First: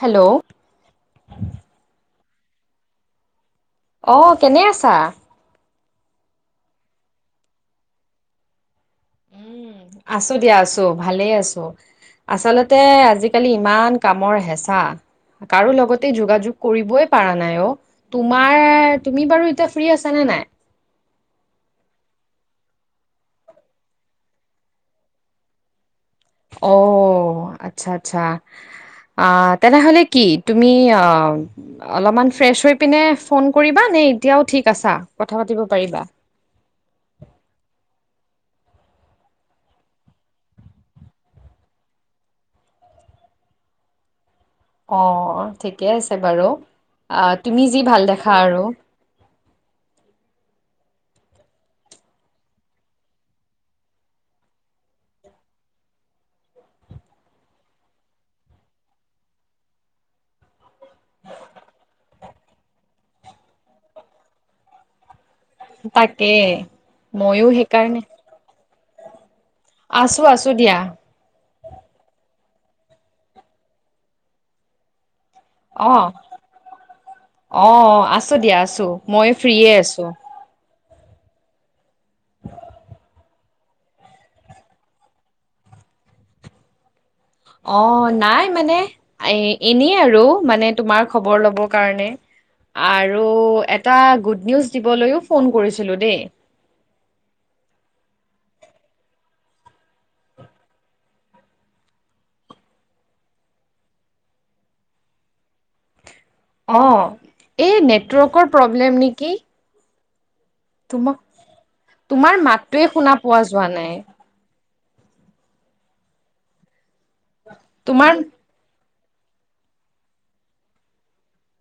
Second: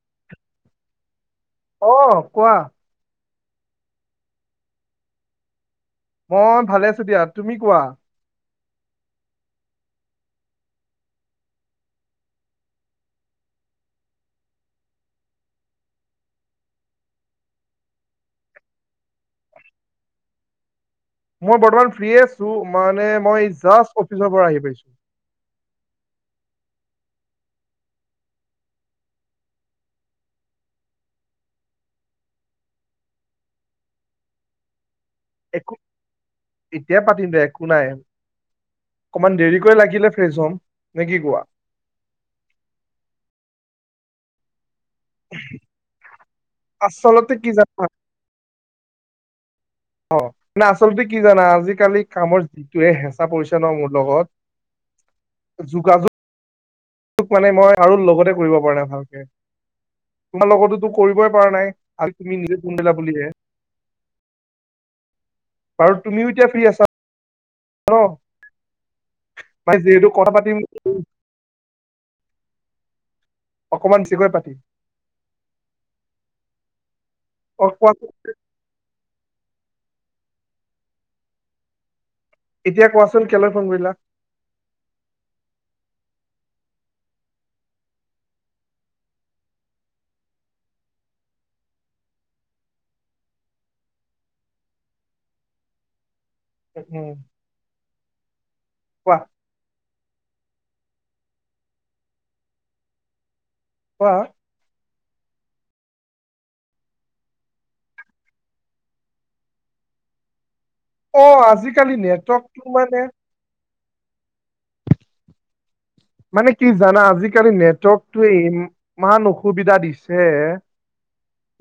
Hello. Hello, অ, কোৱা। অ', কেনে আছা? মই ভালে আছো দিয়া। তুমি কোৱা? উম, আছো দিয়া, আছো ভালে আছো। আচলতে, আজিকালি ইমান কামৰ হেঁচা। কাৰো লগতে যোগাযোগ কৰিবই পৰা নাই অ'। তোমাৰ, তুমি বাৰু এতিয়া ফ্ৰী আছা নে নাই? মই বৰ্তমান ফ্ৰী আছো। মানে মই জাষ্ট অফিচৰ পৰা আহি পাইছো। অ', আতচ্ছা, আতচ্ছা। আ, তেনেহলে কি তুমি আ? অলপমান ফ্ৰেছ হৈ পিনে ফোন কৰিবা নে, এতিয়াও ঠিক আছা, কথা পাতিব পাৰিবা? এতিয় পাতিম দে একো নাই। অকমান দেৰিকৈ লাগিলে ফ্ৰেছ হম, নে কি কোৱা। অঁ', ঠিকে আছে বাৰু, অ', আচলতে কি তুমি জানা যি ভাল দেখা আৰু। অ, আচলতে কি জানা আজিকালি কামৰ যিটোৱে হেঁচা পৰিছে ন মোৰ লগত। যোগাযোগ মানে মই, কাৰো লগতে কৰিব পৰা নাই ভালকে। তোমাৰ লগতোতো কৰিবই পৰা নাই, আজি তুমি নিজে ফোন কৰিলা বুলিহে। বাৰু তুমিও তাকে এতিয়া ফ্ৰী আছা ময়ো সেই ন কাৰণে, মানে যিহেতু আছো, কথা পাতিম আছো দিয়া। অকণমান বেছিকৈ পাতিম অহ, অ, আছো দিয়া আছো মই ফ্ৰীয়ে আছো। এতিয়া কোৱাচোন কেলৈ ফোন কৰিলা? অ, নাই মানে। এ এনেই আৰু, মানে তোমাৰ খবৰ লব কাৰণে। আৰু এটা গুড নিউজ দিবলৈও ফোন কৰিছিলোঁ দেই। উম। কোৱা? কোৱা? অহ, এই নেটৱৰ্কৰ প্ৰব্লেম নেকি? অ' তোমাক আজিকালি তোমাৰ নেটৱৰ্কটো মাতটোৱে মানে শুনা পোৱা যোৱা নাই। মানে কি জানা? আজিকালি তোমাৰ নেটৱৰ্কতো ইম- মান অসুবিধা দিছে।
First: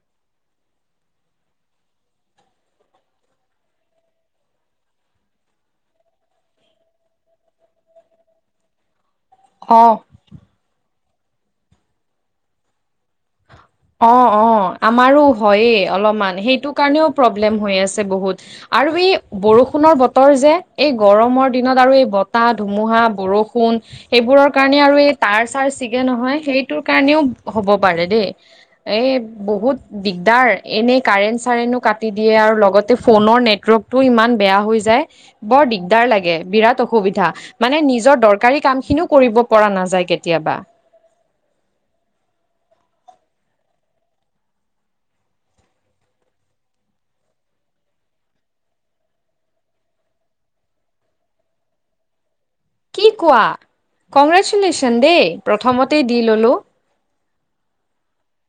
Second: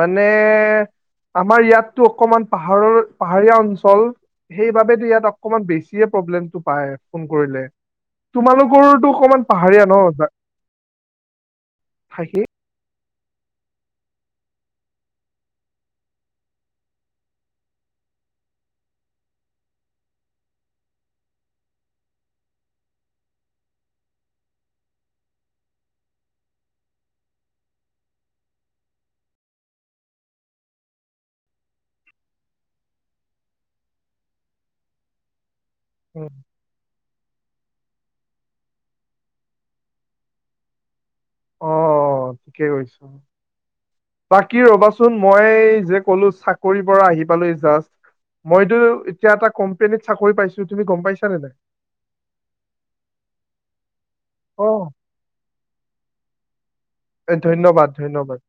মানে- আমাৰ ইয়াতটো অকমান পাহাৰৰ পাহাৰীয়া অঞ্চল- সেইবাবেতো ইয়াত অকমান বেছিয়ে প্ৰব্লেমটো পায় ফোন কৰিলে। তোমালোকৰ- টো অকমান পাহাৰীয়া অ ন তাত ঠাই খিনি। [inaudible] অঁ অঁ আমাৰো হয়েই অলমান, সেইটো কাৰণেও প্ৰব্লেম হৈ আছে বহুত। আৰু এই বৰষুণৰ বতৰ যে, এই গৰমৰ দিনত আৰু এই বতাহ, ধুমুহা, বৰষুণ- সেইবোৰৰ কাৰণে আৰু এই তাঁৰ চাৰ ছিগে নহয়, সেইটোৰ কাৰণেও হ'ব পাৰে দেই। এ বহুত দিগদাৰ। এনেই কাৰেণ্ট চাৰেণ্টো কাটি দিয়ে আৰু লগতে ফোনৰ নেটৱৰ্ক- টো ইমান বেয়া হৈ যায়। বৰ দিক- দাৰ উম, লাগে বিৰাট অসুবিধা মানে নিজৰ দৰকাৰী কাম খিনিও কৰিব পৰা নাযায় কেতিয়াবা। অ' ঠিকেই কৈছো। বাকী ৰ'বাচোন মই যে ক'লো চাকৰিৰ পৰা আহি পালোহি জাষ্ট। মইতো এতিয়া এটা কোম্পেনীত চাকৰি পাইছো, তুমি গম পাইছা নে নাই? কি কোৱা? অ' কংগ্ৰেচুলেশ্যন দেই প্ৰথমতেই দি ল'লো। এই ধন্যবাদ ধন্যবাদ।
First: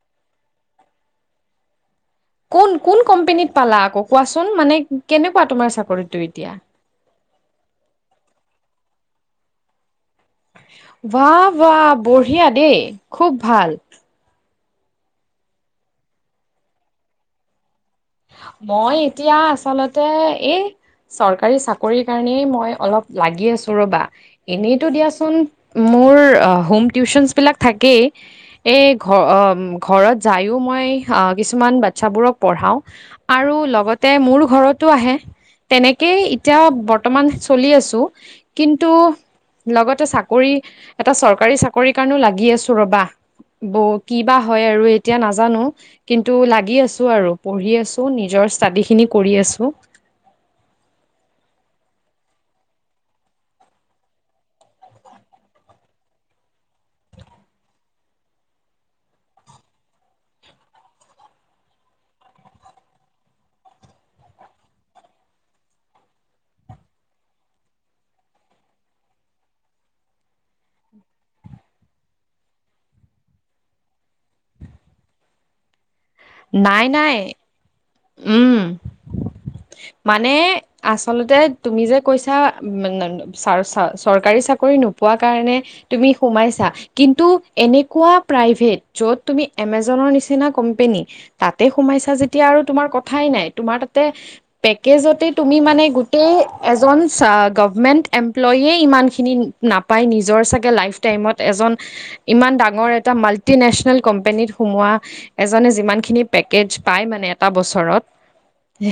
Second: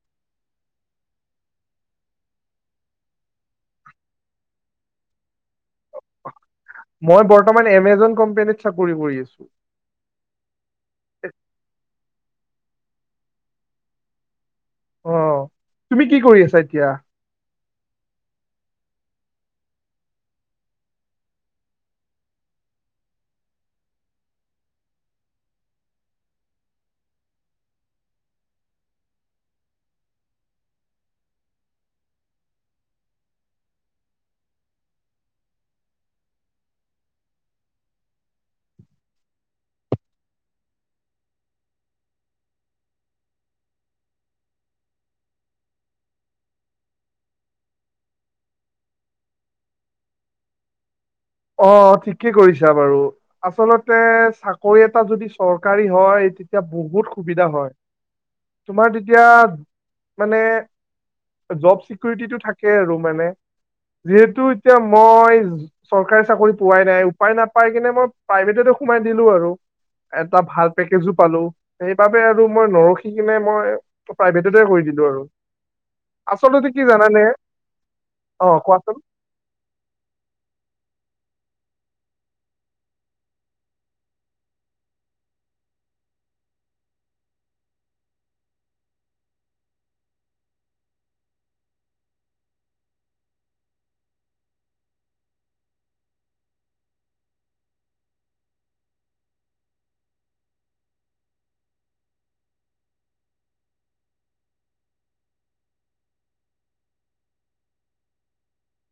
কোন কোন কোম্পেনীত পালা আকৌ কোৱাচোন? মানে কেনেকুৱা তোমাৰ চাকৰিটো এতিয়া? মই বৰ্তমান এমেজন কোম্পেনীত চাকৰি কৰি আছো। বাহ বাহ বঢ়িয়া দেই, খুব ভাল। অহ' তুমি কি কৰি আছা এতিয়া? মই এতিয়া আচলতে এই- চৰকাৰী চাকৰিৰ কাৰণেই মই অলপ লাগি আছো ৰ'বা। এনেইতো দিয়াচোন, মোৰ আ হোম টিউচনচ বিলাক থাকেই- এই ঘ অ ঘৰত যায়ো মই কিছুমান বাতচ্ছাবোৰক পঢ়াওঁ, - আৰু লগতে মোৰ ঘৰতো আহে। তেনেকেই এতিয়া বৰ্তমান চলি আছো। কিন্তু, - লগতে চাকৰি এটা চৰকাৰী চাকৰিৰ কাৰণেও লাগি আছো ৰ'বা। ব কিবা হয় আৰু এতিয়া নাজানো। কিন্তু, লাগি আছো আৰু। পঢ়ি আছো, নিজৰ ষ্টাডিখিনি কৰি আছো। অ' ঠিকেই কৰিছা বাৰু। আচলতে চাকৰি এটা যদি চৰকাৰী হয়, তেতিয়া বহুত সুবিধা হয়। তোমাৰ তেতিয়া, মানে- জব চিকিউৰিটিটো থাকে আৰু মানে। যিহেতু এতিয়া মই- চৰকাৰী চাকৰি পোৱাই নাই। উপায় নাপাই কিনে মই প্ৰাইভেটতে সোমাই দিলো আৰু। এটা ভাল পেকেজো পালো, সেইবাবে আৰু মই নৰখি কিনে মই- প্ৰাইভেটতে কৰি দিলো আৰু। [inaudible] আচলতে কি নাই নাই জানানে? অঁ উম কোৱাচোন। মানে আচলতে তুমি যে কৈছা, মানে নে- চাৰ চাৰ চৰকাৰী চাকৰি নোপোৱা কাৰণে তুমি সোমাইছা- কিন্তু, এনেকুৱা প্ৰাইভেট য'ত তুমি এমেজনৰ নিচিনা কোম্পেনী- তাতে সোমাইছা যেতিয়া আৰু তোমাৰ কথাই নাই। তোমাৰ তাতে- পেকেজতে তুমি মানে গোটেই এজন চা গভমেন্ট এমপ্লইয়ে ইমানখিনি- নাপায় নিজৰ চাগে, লাইফ টাইমত এজন ইমান ডাঙৰ এটা মাল্টিনেচনেল কোম্পানীত সোমোৱা এজনে যিমান খিনি পেকেজ পায় মানে এটা বছৰত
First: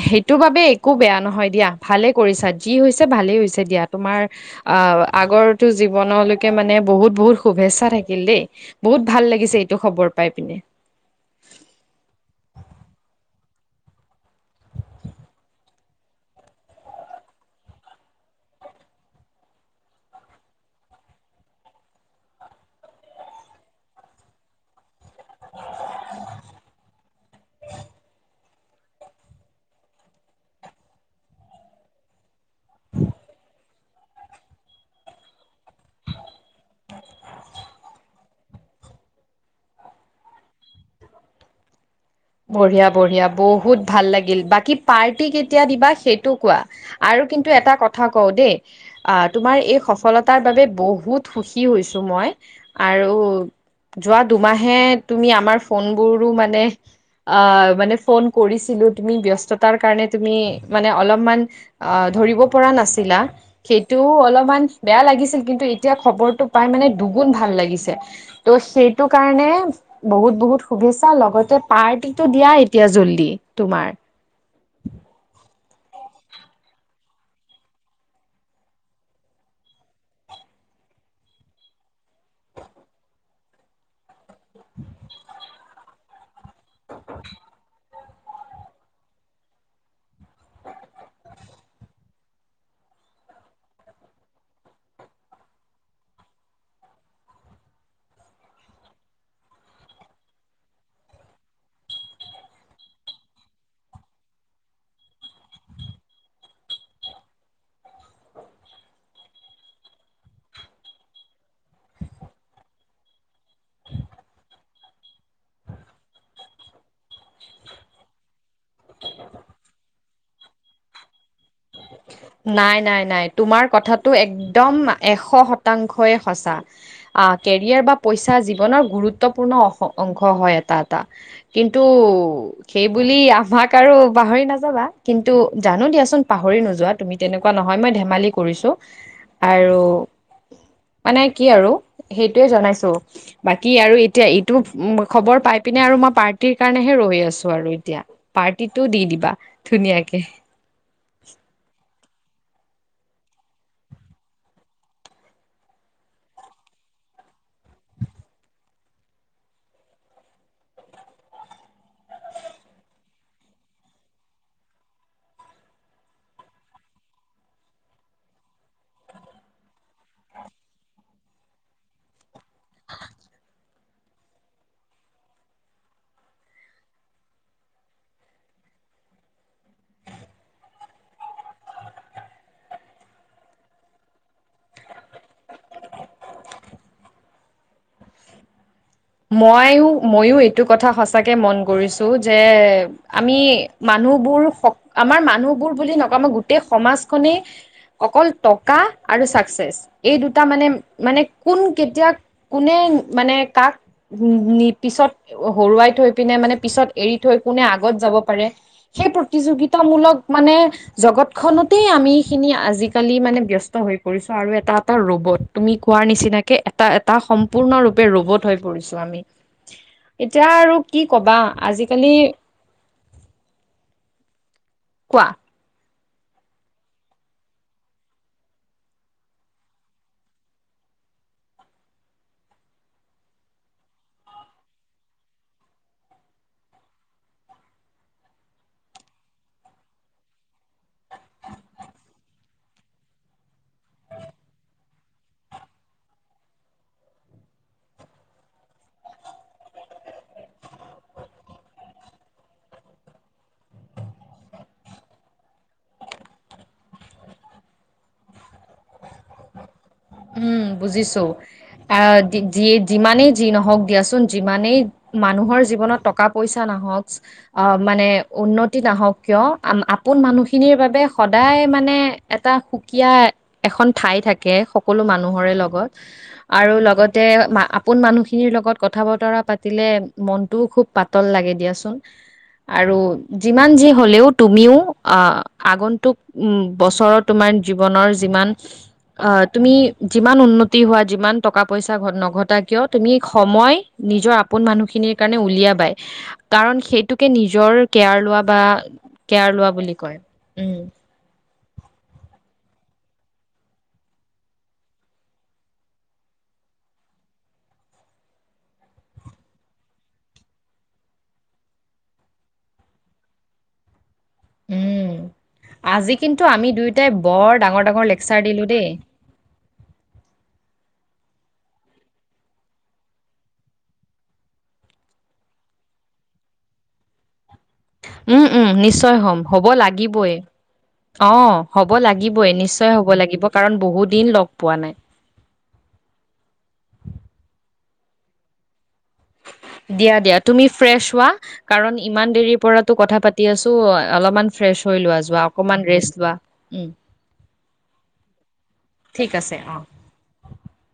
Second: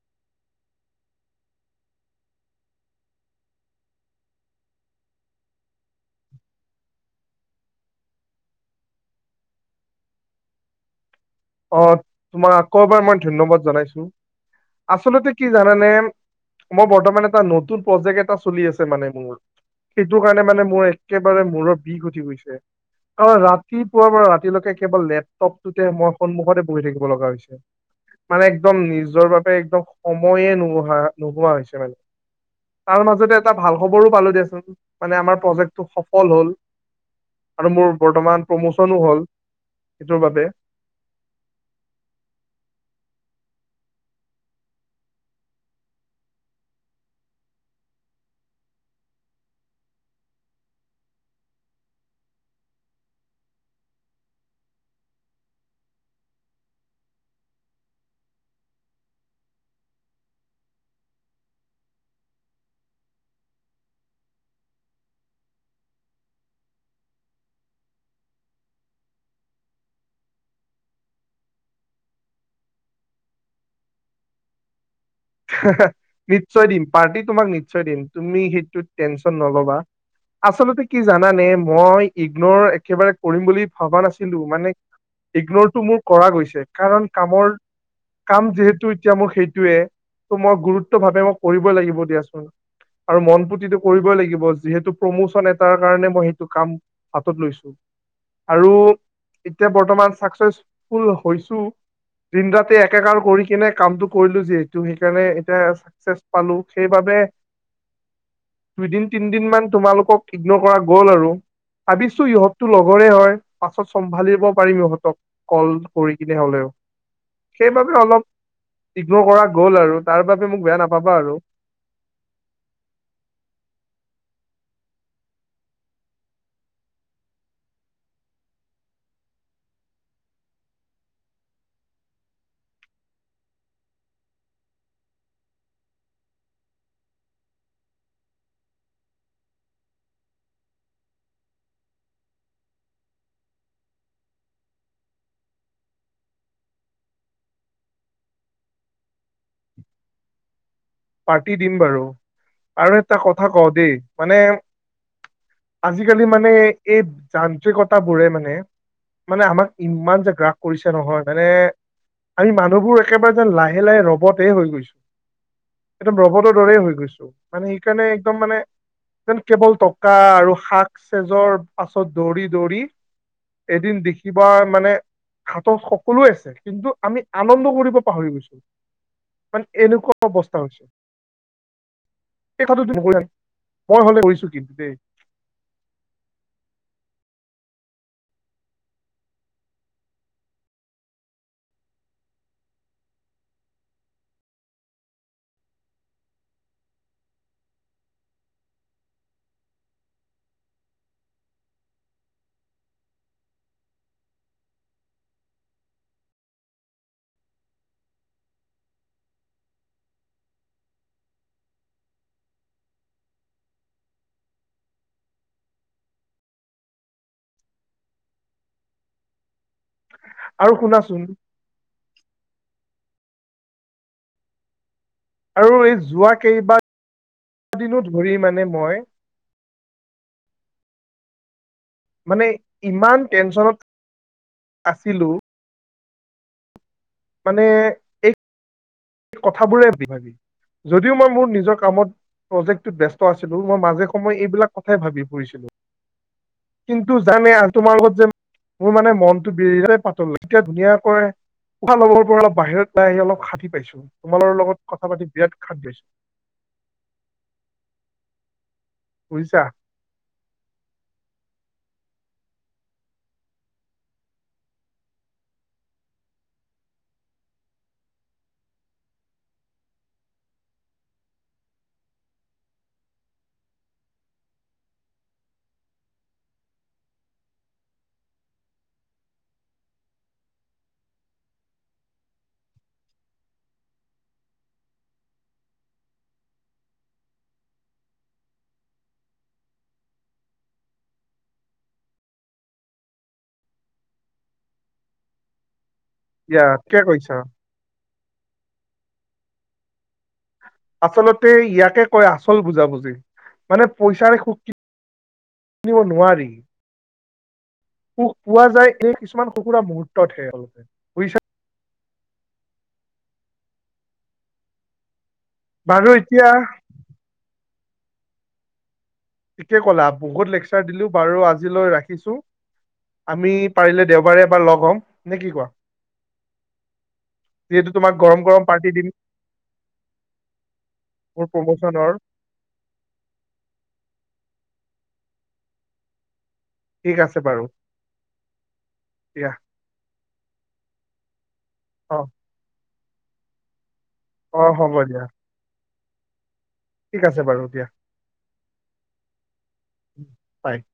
সেইটো বাবে একো বেয়া নহয় দিয়া, ভালে কৰিছা যি হৈছে ভালেই হৈছে দিয়া। তোমাৰ আঁহ আগৰটো জীৱনলৈকে মানে বহুত বহুত শুভেচ্ছা থাকিল দেই। বহুত ভাল লাগিছে এইটো খবৰ পাই পিনে। অঁ তোমাক আকৌ এবাৰ মই ধন্যবাদ জনাইছো, আচলতে কি জানানে মই বৰ্তমান এটা নতুন প্ৰজেক্ট এটা চলি আছে মানে মোৰ। সেইটো কাৰণে মানে মোৰ একেবাৰে মূৰৰ বিষ উঠি গৈছে। অঁ ৰাতিপুৱাৰ পৰা ৰাতিলৈকে কেৱল লেপটপটোতে মই সন্মুখতে বহি থাকিব লগা হৈছে। মানে একদম নিজৰ বাবে একদম সময়ে নোহা নোহোৱা হৈছে মানে। তাৰ মাজতে এটা ভাল খবৰো পালোঁ দিয়াচোন, মানে আমাৰ প্ৰজেক্টটো সফল হ'ল। আৰু মোৰ বৰ্তমান প্ৰমোচনো হ'ল সেইটোৰ বাবে। বঢ়িয়া বঢ়িয়া বহুত ভাল লাগিল, বাকী পাৰ্টি কেতিয়া দিবা সেইটো কোৱা। আৰু কিন্তু এটা কথা কওঁ দেই আহ তোমাৰ এই সফলতাৰ বাবে বহুত সুখী হৈছো মই, আৰু যোৱা দুমাহে তুমি আমাৰ ফোনবোৰো মানে আঁহ মানে ফোন কৰিছিলো তুমি ব্যস্ততাৰ কাৰণে তুমি মানে অলপমান আঁহ ধৰিব পৰা নাছিলা। সেইটোও অলপমান বেয়া লাগিছিল কিন্তু, এতিয়া খবৰটো পাই মানে দুগুণ ভাল লাগিছে। ত' সেইটো কাৰণে বহুত বহুত শুভেচ্ছা লগতে পাৰ্টি টো দিয়া এতিয়া জল্দি তোমাৰ। নিশ্চয় দিম পাৰ্টি তোমাক নিশ্চয় দিম, তুমি সেইটোত টেনশ্যন নল'বা। আচলতে কি জানানে, মই ইগনৰ একেবাৰে কৰিম বুলি ভবা নাছিলো মানে ইগনৰটো মোৰ কৰা গৈছে। কাৰণ কামৰ কাম যিহেতু এতিয়া মোৰ সেইটোৱে ত মই গুৰুত্ব ভাৱে মই কৰিবই লাগিব দিয়াচোন। আৰু মন পুতিটো কৰিবই লাগিব, যিহেতু প্ৰমোচন এটাৰ কাৰণে মই সেইটো কাম হাতত লৈছো। আৰু এতিয়া বৰ্তমান ছাকচ্ছেফুল হৈছো। দিন ৰাতি একেকাৰ কৰি কিনে কামটো কৰিলো যিহেতু, সেই কাৰণে এতিয়া চাকচেচ পালো। সেইবাবে দুইদিন তিনদিন মান তোমালোকক ইগনৰ কৰা গ'ল আৰু। ভাবিছো ইহঁতো লগৰে হয়, পাছত চম্ভালিব পাৰিম ইহঁতক। কল কৰি কিনে হ'লেও, সেইবাবে অলপ ইগনোৰ কৰা গ'ল আৰু। তাৰ বাবে মোক বেয়া নাপাবা আৰু। নাই নাই নাই, তোমাৰ কথাটো একদম এশ শতাংশই সঁচা। আহ কেৰিয়াৰ বা পইচা জীৱনৰ গুৰুত্বপূৰ্ণ অশ অংশ হয় এটা এটা। কিন্তু সেইবুলি আমাক আৰু পাহৰি নাযাবা, কিন্তু জানো দিয়াচোন, পাহৰি নোযোৱা। তুমি তেনেকুৱা নহয়, মই ধেমালি কৰিছোঁ, আৰু মানে কি আৰু সেইটোয়ে জনাইছো। বাকী আৰু এতিয়া এইটো খবৰ পাই পিনে আৰু মই পাৰ্টিৰ কাৰণেহে ৰৈ আছোঁ আৰু এতিয়া। পাৰ্টিটো দি দিবা ধুনীয়াকে। পাৰ্টি দিম বাৰু আৰু একটা কথা কওঁ দেই মানে। আজিকালি মানে এই যান্ত্ৰিকতাবোৰে মানে। মানে আমাক ইমান যে গ্ৰাস কৰিছে নহয় মানে। আমি মানুহবোৰ একেবাৰে যেন লাহে লাহে ৰবট হৈ গৈছোঁ। একদম ৰবটৰ দৰে হৈ গৈছো মানে সেইকাৰণে একদম মানে এন কেৱল টক টকা আৰু শাক চেজৰ পাছত দৌৰি দৌৰি। এদিন দেখিবা মানে, হাতত সকলোৱে আছে কিন্তু আমি আনন্দ কৰিব পাহৰি গৈছোঁ মানে এনকা অ বস্ত হৈছে এই কথাতো ন, মই হ'লে কৰিছো কিন্তু দেই। ময়ো ময়ো এইটো কথা সঁচাকে মন কৰিছোঁ যে আমি মানুহবোৰ সক, আমাৰ মানুহবোৰ বুলি নকওঁ, গোটেই সমাজখনে অকল টকা আৰু ছাকচেছ, এই দুটা মানে মানে কোন কেতিয়া কোনো মানে কাক, নি পিছত হৰুৱাই থৈ পিনে মানে পিছত এৰি থৈ কোনে আগত যাব পাৰে। সেই প্ৰতিযোগিতামূলক মানে জগতখনতেই আমি খিনি আজিকালি মানে ব্যস্ত হৈ পৰিছোঁ আৰু এটা এটা ৰবট তুমি কোৱাৰ নিচিনাকে এটা এটা সম্পূৰ্ণৰূপে ৰবট হৈ পৰিছো আমি এতিয়া আৰু কি কবা আজিকালি, কোৱা আৰু এই যোৱা কেইবা দিনো ধৰি মানে মই, মানে ইমান টেনচনত আছিলো। মানে, সে কথাবোৰে ভাবি ভাবি যদিও মই মোৰ নিজৰ কামত, প্ৰজেক্টটোত ব্যস্ত আছিলো মই মাজে সময় এইবিলাক কথাই ভাবি ফুৰিছিলো, কিন্তু জানে আ তোমাৰ লগত যে, মোৰ মানে মনটো বিৰাট পাতল এতিয়া ধুনীয়াকৈ তোমাৰ লগৰবোৰ অলপ বাহিৰত ওলাই আহি অলপ হানতি পাইছোঁ, তোমালোকৰ লগত কথা পাতি বিৰাট শান্তি পাইছোঁ। বুজিছা? উম বুজিছো আহ যিয়ে যিমানেই যি নহওক দিয়াচোন যিমানেই, মানুহৰ জীৱনত টকা পইচা নাহকছ আ মানে উন্নতি নাহওক কিয় আম আপোন মানুহখিনিৰ বাবে সদায় মানে, এটা সুকীয়া এখন ঠাই থাকে সকলো মানুহৰে লগত, আৰু লগতে আপোন মানুহখিনিৰ লগত কথা বতৰা পাতিলে মনটোও খুব, পাতল লাগে দিয়াচোন। আৰু যিমান যি হ'লেও তুমিও আ আগন্তুক, উম বছৰত তোমাৰ জীৱনৰ যিমান আহ, তুমি যিমান উন্নতি হোৱা, যিমান টকা-পইচা ঘ নঘটা নহওক কিয়, তুমি সময়, নিজৰ আপোন মানুহখিনিৰ কাৰণে উলিয়াবই, ইয়া কাৰণ ঠিকে সেইটোকে কৈছা নিজৰ কেয়াৰ লোৱা বা কেয়াৰ লোৱা বুলি কয়, উম। আচলতে ইয়াকে কয়, আচল বুজাবুজি মানে পইচাৰে সুখ কিনিব নোৱাৰি। সুখ পোৱা যায় এই কিছুমান সৰু সোৰা মুহূৰ্তহে, আৰু বুজিছা। উম, বাৰু আজি কিন্তু এতিয়া আমি দুয়োটাই বৰ ডাঙৰ ডাঙৰ লেকচাৰ দিলোঁ দেই। ঠিকেই ক'লা, বহুত লেকচাৰ দিলোঁ বাৰু আজিলৈ ৰাখিছোঁ। আমি পাৰিলে দেওবাৰে এবাৰ লগ হ'ম নে কি, কোৱা? যিহেতু তোমাক উম, গৰম উম, গৰম পাৰ্টি নিশ্চয় দিম। হ'ম, হ'ব লাগিবই মোৰ অ' হ'ব প্ৰমোচনৰ লাগিবই নিশ্চয়। নিশ্চয় হ'ব লাগিব কাৰণ বহু দিন লগ পোৱা নাই। ঠিক আছে বাৰু দিয়া। দিয়া দিয়া তুমি ফ্ৰেছ হোৱা কাৰণ অ ইমান দেৰি পৰাতো কথা পাতি- পাতি আছোঁ অলপমান অ ফ্ৰেছ হ'ব হৈ লোৱা দিয়া যোৱা অকমান ৰেষ্ট লোৱা উমঁ'। ঠিক আছে বাৰু দিয়া ঠিক আছে, অ'। হঁয়।